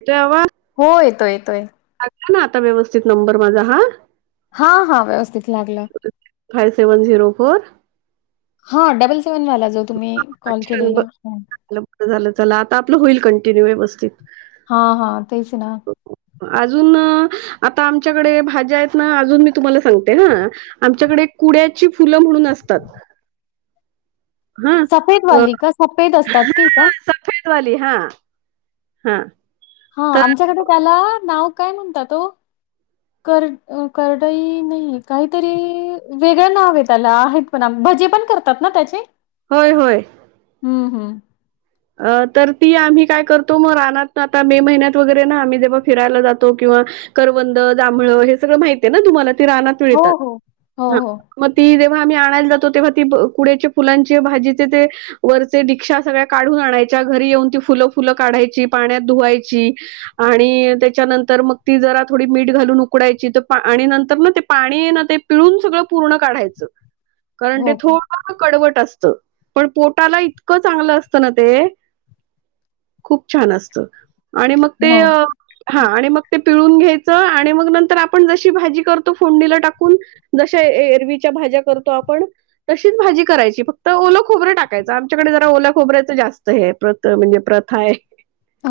येतोय आवाज हो, येतोय येतोय. टाकला ना आता व्यवस्थित नंबर माझा हा हा हा, व्यवस्थित लागला. फाइव, सेव्हन, झिरो, फोर हां, डबल सेव्हन वाला जो तुम्ही कॉल अच्छा केलेला. [unintelligible] आता आपलं होईल कंटिन्यू व्यवस्थित. हा हा, तेच ना. अजून, आता आमच्याकडे भाज्या आहेत ना, अजून मी तुम्हाला सांगते हा. आमच्याकडे कुड्याची फुलं म्हणून असतात हा सफेद वाली का? सफेद असतात ती का? [unintelligible] वली हा. हा. हा, तर आमच्याकडे त्याला नाव काय म्हणतात ओ? कर करडही नाही, काहीतरी वेगळ् नाव ये त्याला प भजी पण करतात ना त्याचे? होय होय. हम्म हम्. अ तर ती आम्ही काय करतो मग, रानात आता मे महिन्यात वगैरे ना, आम्ही जेव्हा फिरायला जातो किंवा करवंद जांभळ, हे सगळं माहती आहे ना तुम्हाला, ते रानात हो मिळतात, हो. हो हा हो मग ती जेव्हा आम्ही आणायला जातो, तेव्हा ती कुड्याचे फुलांचे भाजीचे ते वरचे दीक्षांसा सगळ्या काढून आणायच्या, घरी येऊन ती फुलं फुलं काढायची, पाण्यात धुवायची आणि त्याच्यानंतर मग ती जरा थोडी मीठ घालून उकडायची, तर आणि नंतर ना ते पाणी ना ते पिळून सगळं पूर्ण काढायचं. कारण हो ते थोडं कडवट असतं, पण पोटाला इतकं चांगलं असत असत ना ते, खूप छान असत, आणि मग ते हो का? हा, आणि मग ते पिळून घ्यायचं, आणि मग नंतर आपण जशी भाजी करतो, फोंडनीला टाकून जशा एरवीच्या भाज्या करतो आपण तशीच भाजी करायची, फक्त ओलं खोबरं टाकायचं, आमच्याकडे जरा ओला खोबर् जास्त हे, प्रथ म्हणजे प्रथा आहे.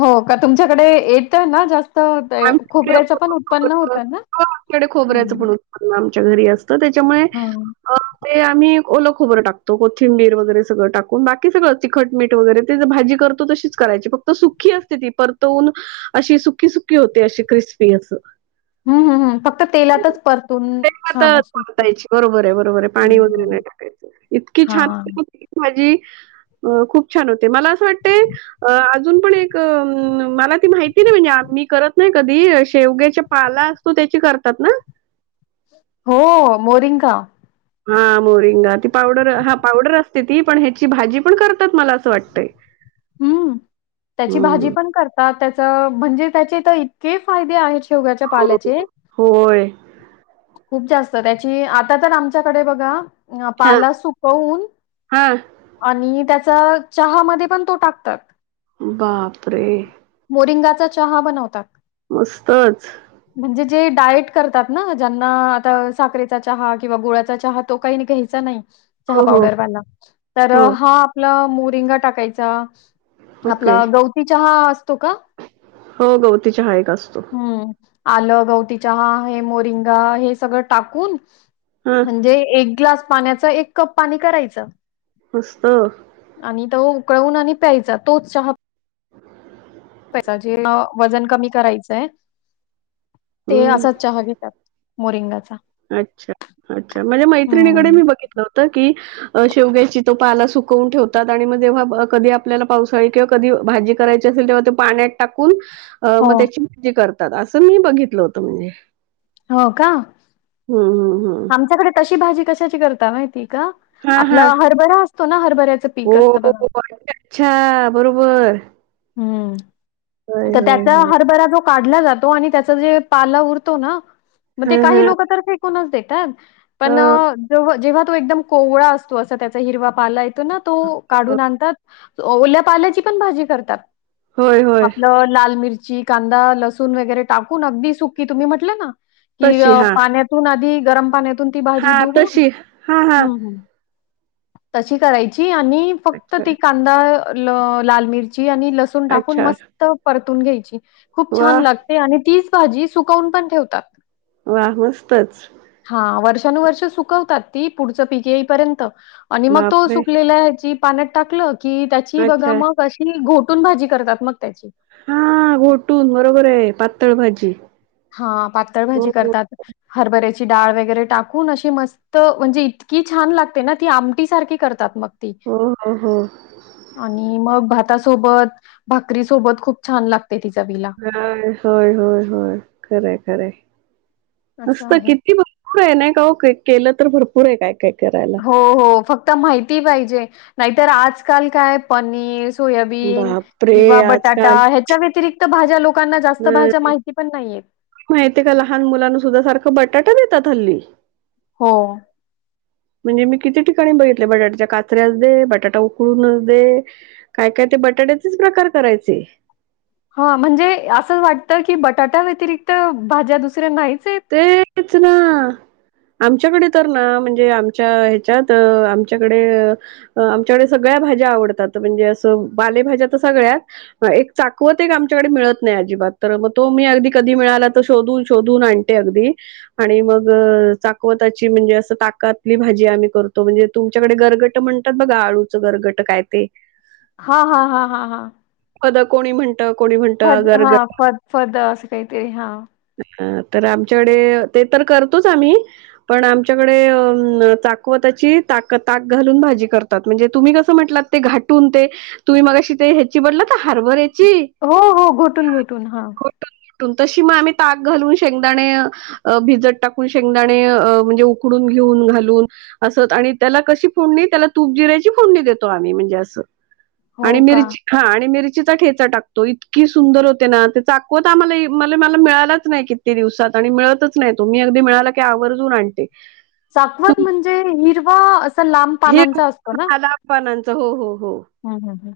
हो का, तुमच्याकडे येत ना जास्त [unintelligible] तर आमच्याकडे खोबऱ्याच पण ओलं उत्पन्न खोबरं हो, होतं ना. आमच्याकडे खोबऱ्याचं पण आमच्या घरी असत त्याच्यामुळे हा. ते आम्ही ओल खोबर टाकतो, कोथिंबीर वगैरे सगळं टाकून, बाकी सगळंच तिखट, मीठ, वगैरे ते भाजी करतो तशीच करायची, फक्त सुखी असते ती परतवून अशी सुकी-सुकी होते, अशी क्रिस्पी असं हं, हं, हं. फक्त तेलातच परतून ते आता छान अशी हं, [unintelligible] बरोबर आहे, बरोबर आहे, पाणी वगैरे हं. नाही टाकायच इतकी छान हां. हो [unintelligible] भाजी अ खूप छान होते, मला असं वाटतय अ अजून पण एक मला ती माहिती नाही म्हणजेी. करत नाही कधी शेवग्याच्या पाला असतो त्याची करतात ना. हो मोरिंकाा. हा मोरिंगा ती पावडर हा पावडर असते ती पण ह्याची भाजी पण करतात मला असं वाटतंय. [inaudible] हम्म त्याची भाजी हं. पण करतात त्याच म्हणजे त्याचे तर इतके फायदे आहेत. शेवग्याच्या पाल्याचे. होय. खूप जास्त त्याची आता तर आमच्याकडे बघा. अ हा पाला सुकवून. हा आणि त्याचा चहा म पण तो टाकतात. बापरे! मोरिंगाचा चहा बनवतात. मस्तच. म्हणजे जे डायट करतात ना ज्यांना आता साखरेचा चहा किंवा गोळ्याचा चहा तो काही नाही काही. चहा हो हो पावडरवा तर हो हा आपला मोिंगा टाकायचा. ओके आपला गवती चहा असतो का? हो गवतीच्या हायक असतो. हं. आलं गवती चहा हे मोरिंगा हे सगळं टाकून. हा म्हणजे एक ग्लास पाण्याच एक कप पाणी करायचं. मस्त. आणि तो उकळवून आणि प्यायचा तोच चहा. वजन कमी करायचंय. ते हम्म असाच चहा घेतात मोरिंगाचा. अच्छा अच्छा म्हणजे हं. मैत्रिणीकडे मी बघितलं होतं की. शेव घ्यायची तो पाला सुकवून ठेवतात आणि मग जेव्हा कधी आपल्याला पावसाळी किंवा कधी भाजी. कराय असेल तेव्हा ते पाण्यात टाकून हो. मग त्याची भाजी करतात असं मी बघितलं होतं म्हणजे. हो का. हा हा. आमच्याकडे तशी भाजी कशाची करता माहिती का. हा आपला हा हरभरा असतो ना हरभऱ्याचं हो पीक असतं हो, बघा. हो. अच्छा अच्छा बरोबर हम्म होय तर होय त्याचा होय हरभरा जो काढला जातो आणि त्याच जे पाला उरतो ना मग ते हा हा काही लोक तर फेकूनच देतात. पण हो जेव्हा जेव्हा तो एकदम कोवळा असतो असं त्याचा हिरवा पाल. ना तो काढून आणतात ओल्या पाल्याची पण भाजी करतात. होय होय आपलं लाल मिरची. कांदा लसूण वगैरे टाकून अगदी सुकी तुम्ही म्हटले ना की तशी हा पाण्यातून आधी. गरम पाण्यातून ती हा भाजी धुवून तशी हा हा हम्म ह्. तशी करायची आणि फक्त अच्छा ती कांदा ल. लाल मिरची आणि ल लंसुन टाकून अच्छा मस्त परतून घ्यायची खूप वा छान लाग आणि तीच भाजी सुकवून पण ठेवतात. वा मस्तच. हा वर्षानुवर्ष सुकवतात ती पुढचं पीक येईपर्यंत. आणि मग तो बापरे सुकलेला ह्याची पाण्यात टाकलं की त्याची बघा अच्छा मग. ती घोटून भाजी करतात मग त्याची. हा घोटून बरोबर आहे पातळ भाजी हा पातळ भाजी हो हो करतात हरभऱ्याची डाळ वगैरे टाकून अशी मस्त त म्हणजे इतकी छान लागते ना ती आमटीसारखी करतात मग ती हो हो आणि मग भातासोबत भाकरी सोबत खूप छान लागते ति चवीला. होय होय होय होय खरं खरं असं नुसतं आहे. किती बघ पुर आहे नाही काव का केलं तर भरपूर आहे काय काय करायला हो हो फक्त माहिती पाहिजे नाहीतर आजकाल काय पनीर सोयाबीन बापरे किंवा बटाटा आजकाल हया त्याच्या व्यतिरिक्त भाज्या लोकांना जास्त भाज्या माहिती पण नाही येत. माहितेका लहान मुलांना सुद्धा सारखं बटाटा देतात हल्ली हो म्हणजे मी किती ठिकाणी बघितले बटाट्याच्या काचऱ्याच दे बटाटा उकडूनच दे. काय काय ते बटाट्याचेच प्रकार करायचे. हा म्हणजे असं वाटतं की बटाट्या व्यतिरिक्त भाज्या दुसऱ्या नाही चेत. तेच ना आमच्याकडे तर ना म्हणजे आमच्या ह्याच्यात आमच्याकडे आमच्याकडे सगळ्या भाज्या आवडतात म्हणजे असं पालेभाज्या तर सगळ्याच एक चाकवत एक आमच्याकडे मिळत नाही अजिबात तर मग तो मी अगदी कधी मिळाला तर शोधून शोधून आणते. अगदि आणि मग चाकवताची म्हणजे असं ताकातली भाजी आम्ही करतो म्हणजे तुमच्याकडे गरगटं म्हणतात बघा आळूचं गरगट काय ते हा हा हा हा हा फद कोणी म्हणत कोणी म्हणतं फद हा गरगट फद फद असं काहीतरी हा अ तर आमच्याकडे ते तर करतोच आम्ही पण आमच्याकडे अ न चाकवताची ताक ताक घालून भाजी करत म्हणजे तुम्ही कसं म्हटलात ते घाटून ते तुम्ही मगाशी ते ह्याची म्हणलात हारभराची याची हो हो घुटून घुटून हा त तशी आम्ही ताक घालून शेंगदाणे अ अ भिजत टाकून शेंगदाणे म्हणजे उकडून घेऊन घालून असं आणि त्याला कशी फोडणी त्याला तूप जिरायाची फोडणी देतो आम्ही म्हणजे असं आणि हो का. मिरची हा आणि मिरचीचा ठेचा टाकतो इतकी सुंदर होते ना ते चाकवत आम्हाला मला मिळाल मिळतच किती दिवसात आणि मिळतच नाही तो अगदी मिळाला की आवर्जून आणते. चाकवत तुम म्हणजे हिरवा असं लांब पानांचा असतो ना? लाब पानाच हो हो हो हम्म हम्म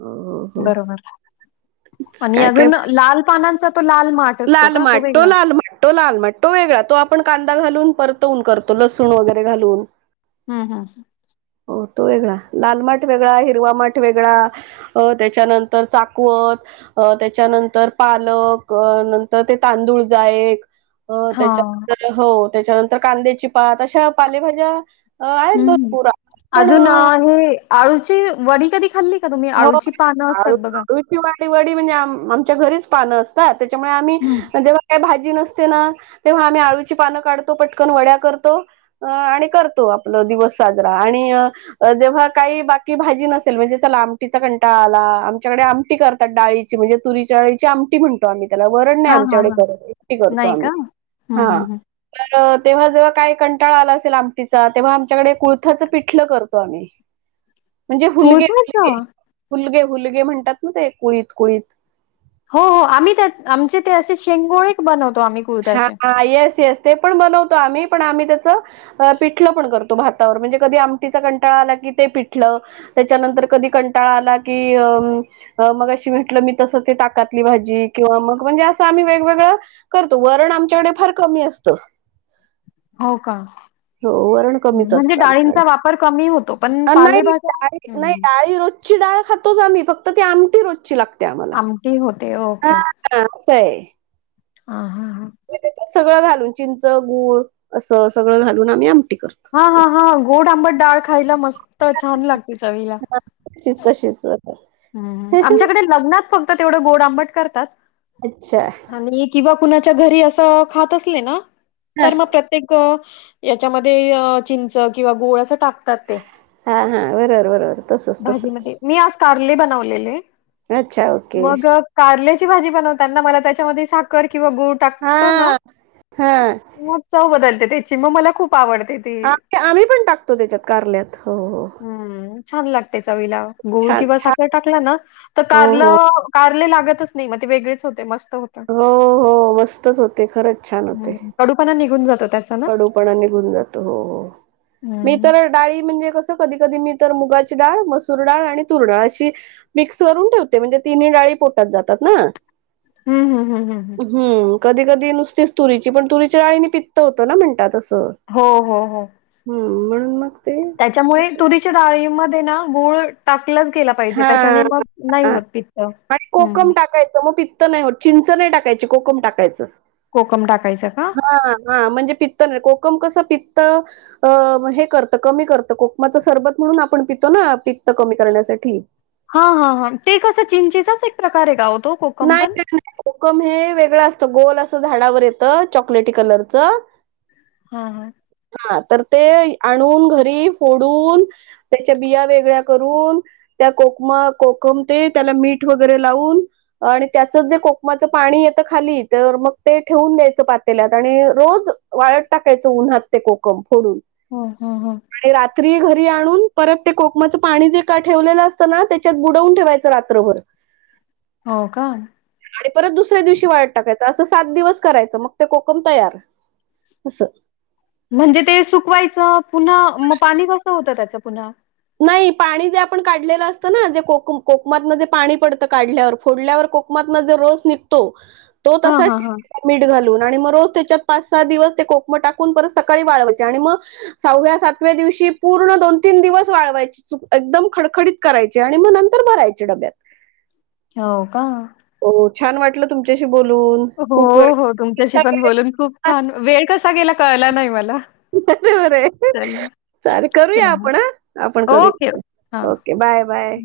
हो हो हो. बरोबर आणि काय काय अजून लाल पानाचा तो लाल माठ असतो लाल का माठ तो वेगळा? लाल माठ तो लाल माट तो वेगळा तो आपण कांदा घालून परतवून करतो लसूण वगैरे घालून. हा हा हो तो वेगळा लाल माठ वेगळा हिरवा माठ वेगळा अ त्याच्यानंतर चाकवत त्याच्यानंतर पालक नंतर ते तांदूळ जा एक हां. त्याच्या हो त्याच्यानंतर कांद्याची पात अशा पालेभाज्या अ आहेत हम् भरपूर अजून पण हे आळूची वडी कधी खाल्ली का तुम्ही? हो अळूची पानं असतात बघा. आळूची वाडी वाडी म्हणजे आ आमच्या घरीच पानं अस त्तर त्याच्यामुळे आम्ही हं. जेव्हा काही भाजी नस तना तेव्हा आम्ही आळूची पानं काढतो पटकन वड्या करतो. अ आणि करतो आपला दिवस साजरा. आणि, जेव्हा काही बाकी भाजी नसेल म्हणजे लांब तिचा कंटा आला आमच्याकडे आमटी करतात डाळीची म्हणजे तुरी डाळीची आमटी म्हण आम्ही त्याला वरण नाही हां, हां, आमच्याकडे हां. करत [unintelligible] करतो नाही का? आम्ही हं, हा. हं, हं. तर तेव्हा जेव्हा काय कंटाळा आला असेल आमटीचा तेव्हा आमच्याकडे कुळथाचं पिठलं करतो आम्ही. [inaudible] म्हणजे हुलगे कुळथाच? हलगे हुलगे हुलगे म्हणतात ना ते कुळीत कुळीत हो हो आम्ही त्या आमचे ते असे शेंगोळे बनवतो आम्ही कुळथाचे. हा येस येस ते पण बनवतो आम्ही पण आम्ही त्याच अ पिठलं पण करतो भातावर म्हणजे कधी आमटीचा कंटाळा आला की ते पिठलं त्याच्यानंतर कधी कंटाळा आला कि अ अ मग अशी म्हेटलं मी तसं ते ताकातली भाजी किंवा मग म्हणजे असं आम्ही वेगवेगळं करतो. वरण आमच्याकडे फार कमी असतं. हो का? हो वरण हं, कमीच म्हणजे असतं आमच्याकडे डाळींचा वापर कमी होतो, पण हा नाही पालेभाज्या डाळी हं, नाही हं. डाळी रोज ची डाळ खातोच आम्ही फक्त ती आमटी रोजची लागते आम्हाल. आमटी होते. [unintelligible] ह ह. त सगळं घालून चिंच गूळ असं सगळं घालून आम्ही आमटी करतो. हा हा हा गोड आंबट डाळ खायला मस्त छान लागते चवीला. शी तशीच आमच्याकडे लग्नात फक्त तेवढं गोड आंबट करतात. अच्छा, आणि किंवा कुणाच्या घरी असं खात असले ना हा तर मग प्रत्य प्रत्येक याच्यामध्ये चिंच किंवा गोळ असं टाकतात ते. हा हा बरोबर बरोबर तसच तसंच. भाजीमध्ये. मी आज कार्ले बनवलेले अच्छा ओके मग कारल्याची भाजी बनवताना मला त्याच्यामध्ये साखर किंवा गोठ हा टाकतो ना हा मग चव बदलते त्याची मग मला खूप आवडते. ती. आ आम्ही पण टाकतो त्याच्यात कारल्यात हो हो, हम्म छान लागते च वईला गोळ छान किंवा छान साखर टाकला ना तर हो हो कारलं कारले लागतच नाही मग ते वेगळेच होते मस्त होते. हो हो मस्तच होते खरंच छान होते. हं. कडूपणा निघून जातो त्याच, कडूपणा निघून जातो हो हो मी हम्म तर डाळी म्हणजे कसं कधी कधी मी तर मुगाची डाळ मसूर डाळ आणि तूर डाळ अशी मिक्स वून ठेवते म्हणजे तिन्ही डाळी पोटात जातात ना, हम् हम्म हम हम हम, हम् कधी कधी नुसतीच तुरीची पण तुरीच्या राळीनी पित्त होतं ना म्हणतात असं. हो हो हो, हम्म म्हणून मग ते त्याच्यामुळे तुरीच्या डाळीमध्ये ना गुळ टाकलंच गेला पाहिजे हा त्याच्याने मग नाही होत पित्त ह काय मग पित [unintelligible] नाही हो चिंच नाही टाकायची कोकम टाकायचं. कोकम टाकायचं का? हा हा म्हणजे पित्त नाही कोकम कसं पित्त अ हे करतं कमी करतं कोकमाचं सरबत म्हणून आपण पितो ना प्त कमी करण्यासाठी हा हा हा ते कसं चिंचेचाच एक प्रकार आहे कावतो. नाही का नाही कोकम हे वेगळं असतं गोल असं झाडावर येत चॉकलेटी कलरचं ह -ह, हा तर ते आणून घरी फोडून त्याच्या बिया वेगळ्या करून त्या कोकम कोकम ते त्याला मीठ वगैरे लावून आणि त्याचंच जे कोकमाचं पाणी येतं खाली तर मग ते ठेवून द्यायचं पातेलात आणि रोज वाळत टाकायचं उन्हात ते कोकम फोडून. हो, हा, हा. आणि रात्री घरी आणून परत ते कोकमाचं पाणी जे का ठेवलेलं असतं ना त्याच्यात बुडवून ठेवायचं रात्रभर. हो, का. आणि परत दुसऱ्या दिवशी वायात टाकायचं असं सात दिवस करायचं मग ते कोकम तयार. अस. म्हणजे ते सुकवायचं पुन्हा मग पाणी कसं होतं त्याचं पुन्हा नाही पाणी जे आपण काढलेलं असतं ना जे कोक कोकमातन जे पाणी पडतं काढल्यावर फोडल्यावर कोक लकमात जर रोस निघतो तो हां, तसा हां, हां. मीठ घालून आणि मग रोज त्याच्यात पाच सहा दिवस ते कोकम टाकून परत सकाळी वाळवायचे आणि मग सवव्या सातव्या दिवशी पूर्ण दोन तीन दिवस वाळवायची चक एकदम खडखडीत करायची आणि मग नंतर भरायचे डब्यात. हो, का? हो छान वाटलं तुमच्याशी बोलून. हो खूप वेळ हो तुमच्याशी पण बोलून खूप छान वेळ कसा गेला कळला नाही मला. बरोबर आहे चला, चाले करूया चला. आपण ह आपण करू. Okay, okay. हां. Okay, bye, bye.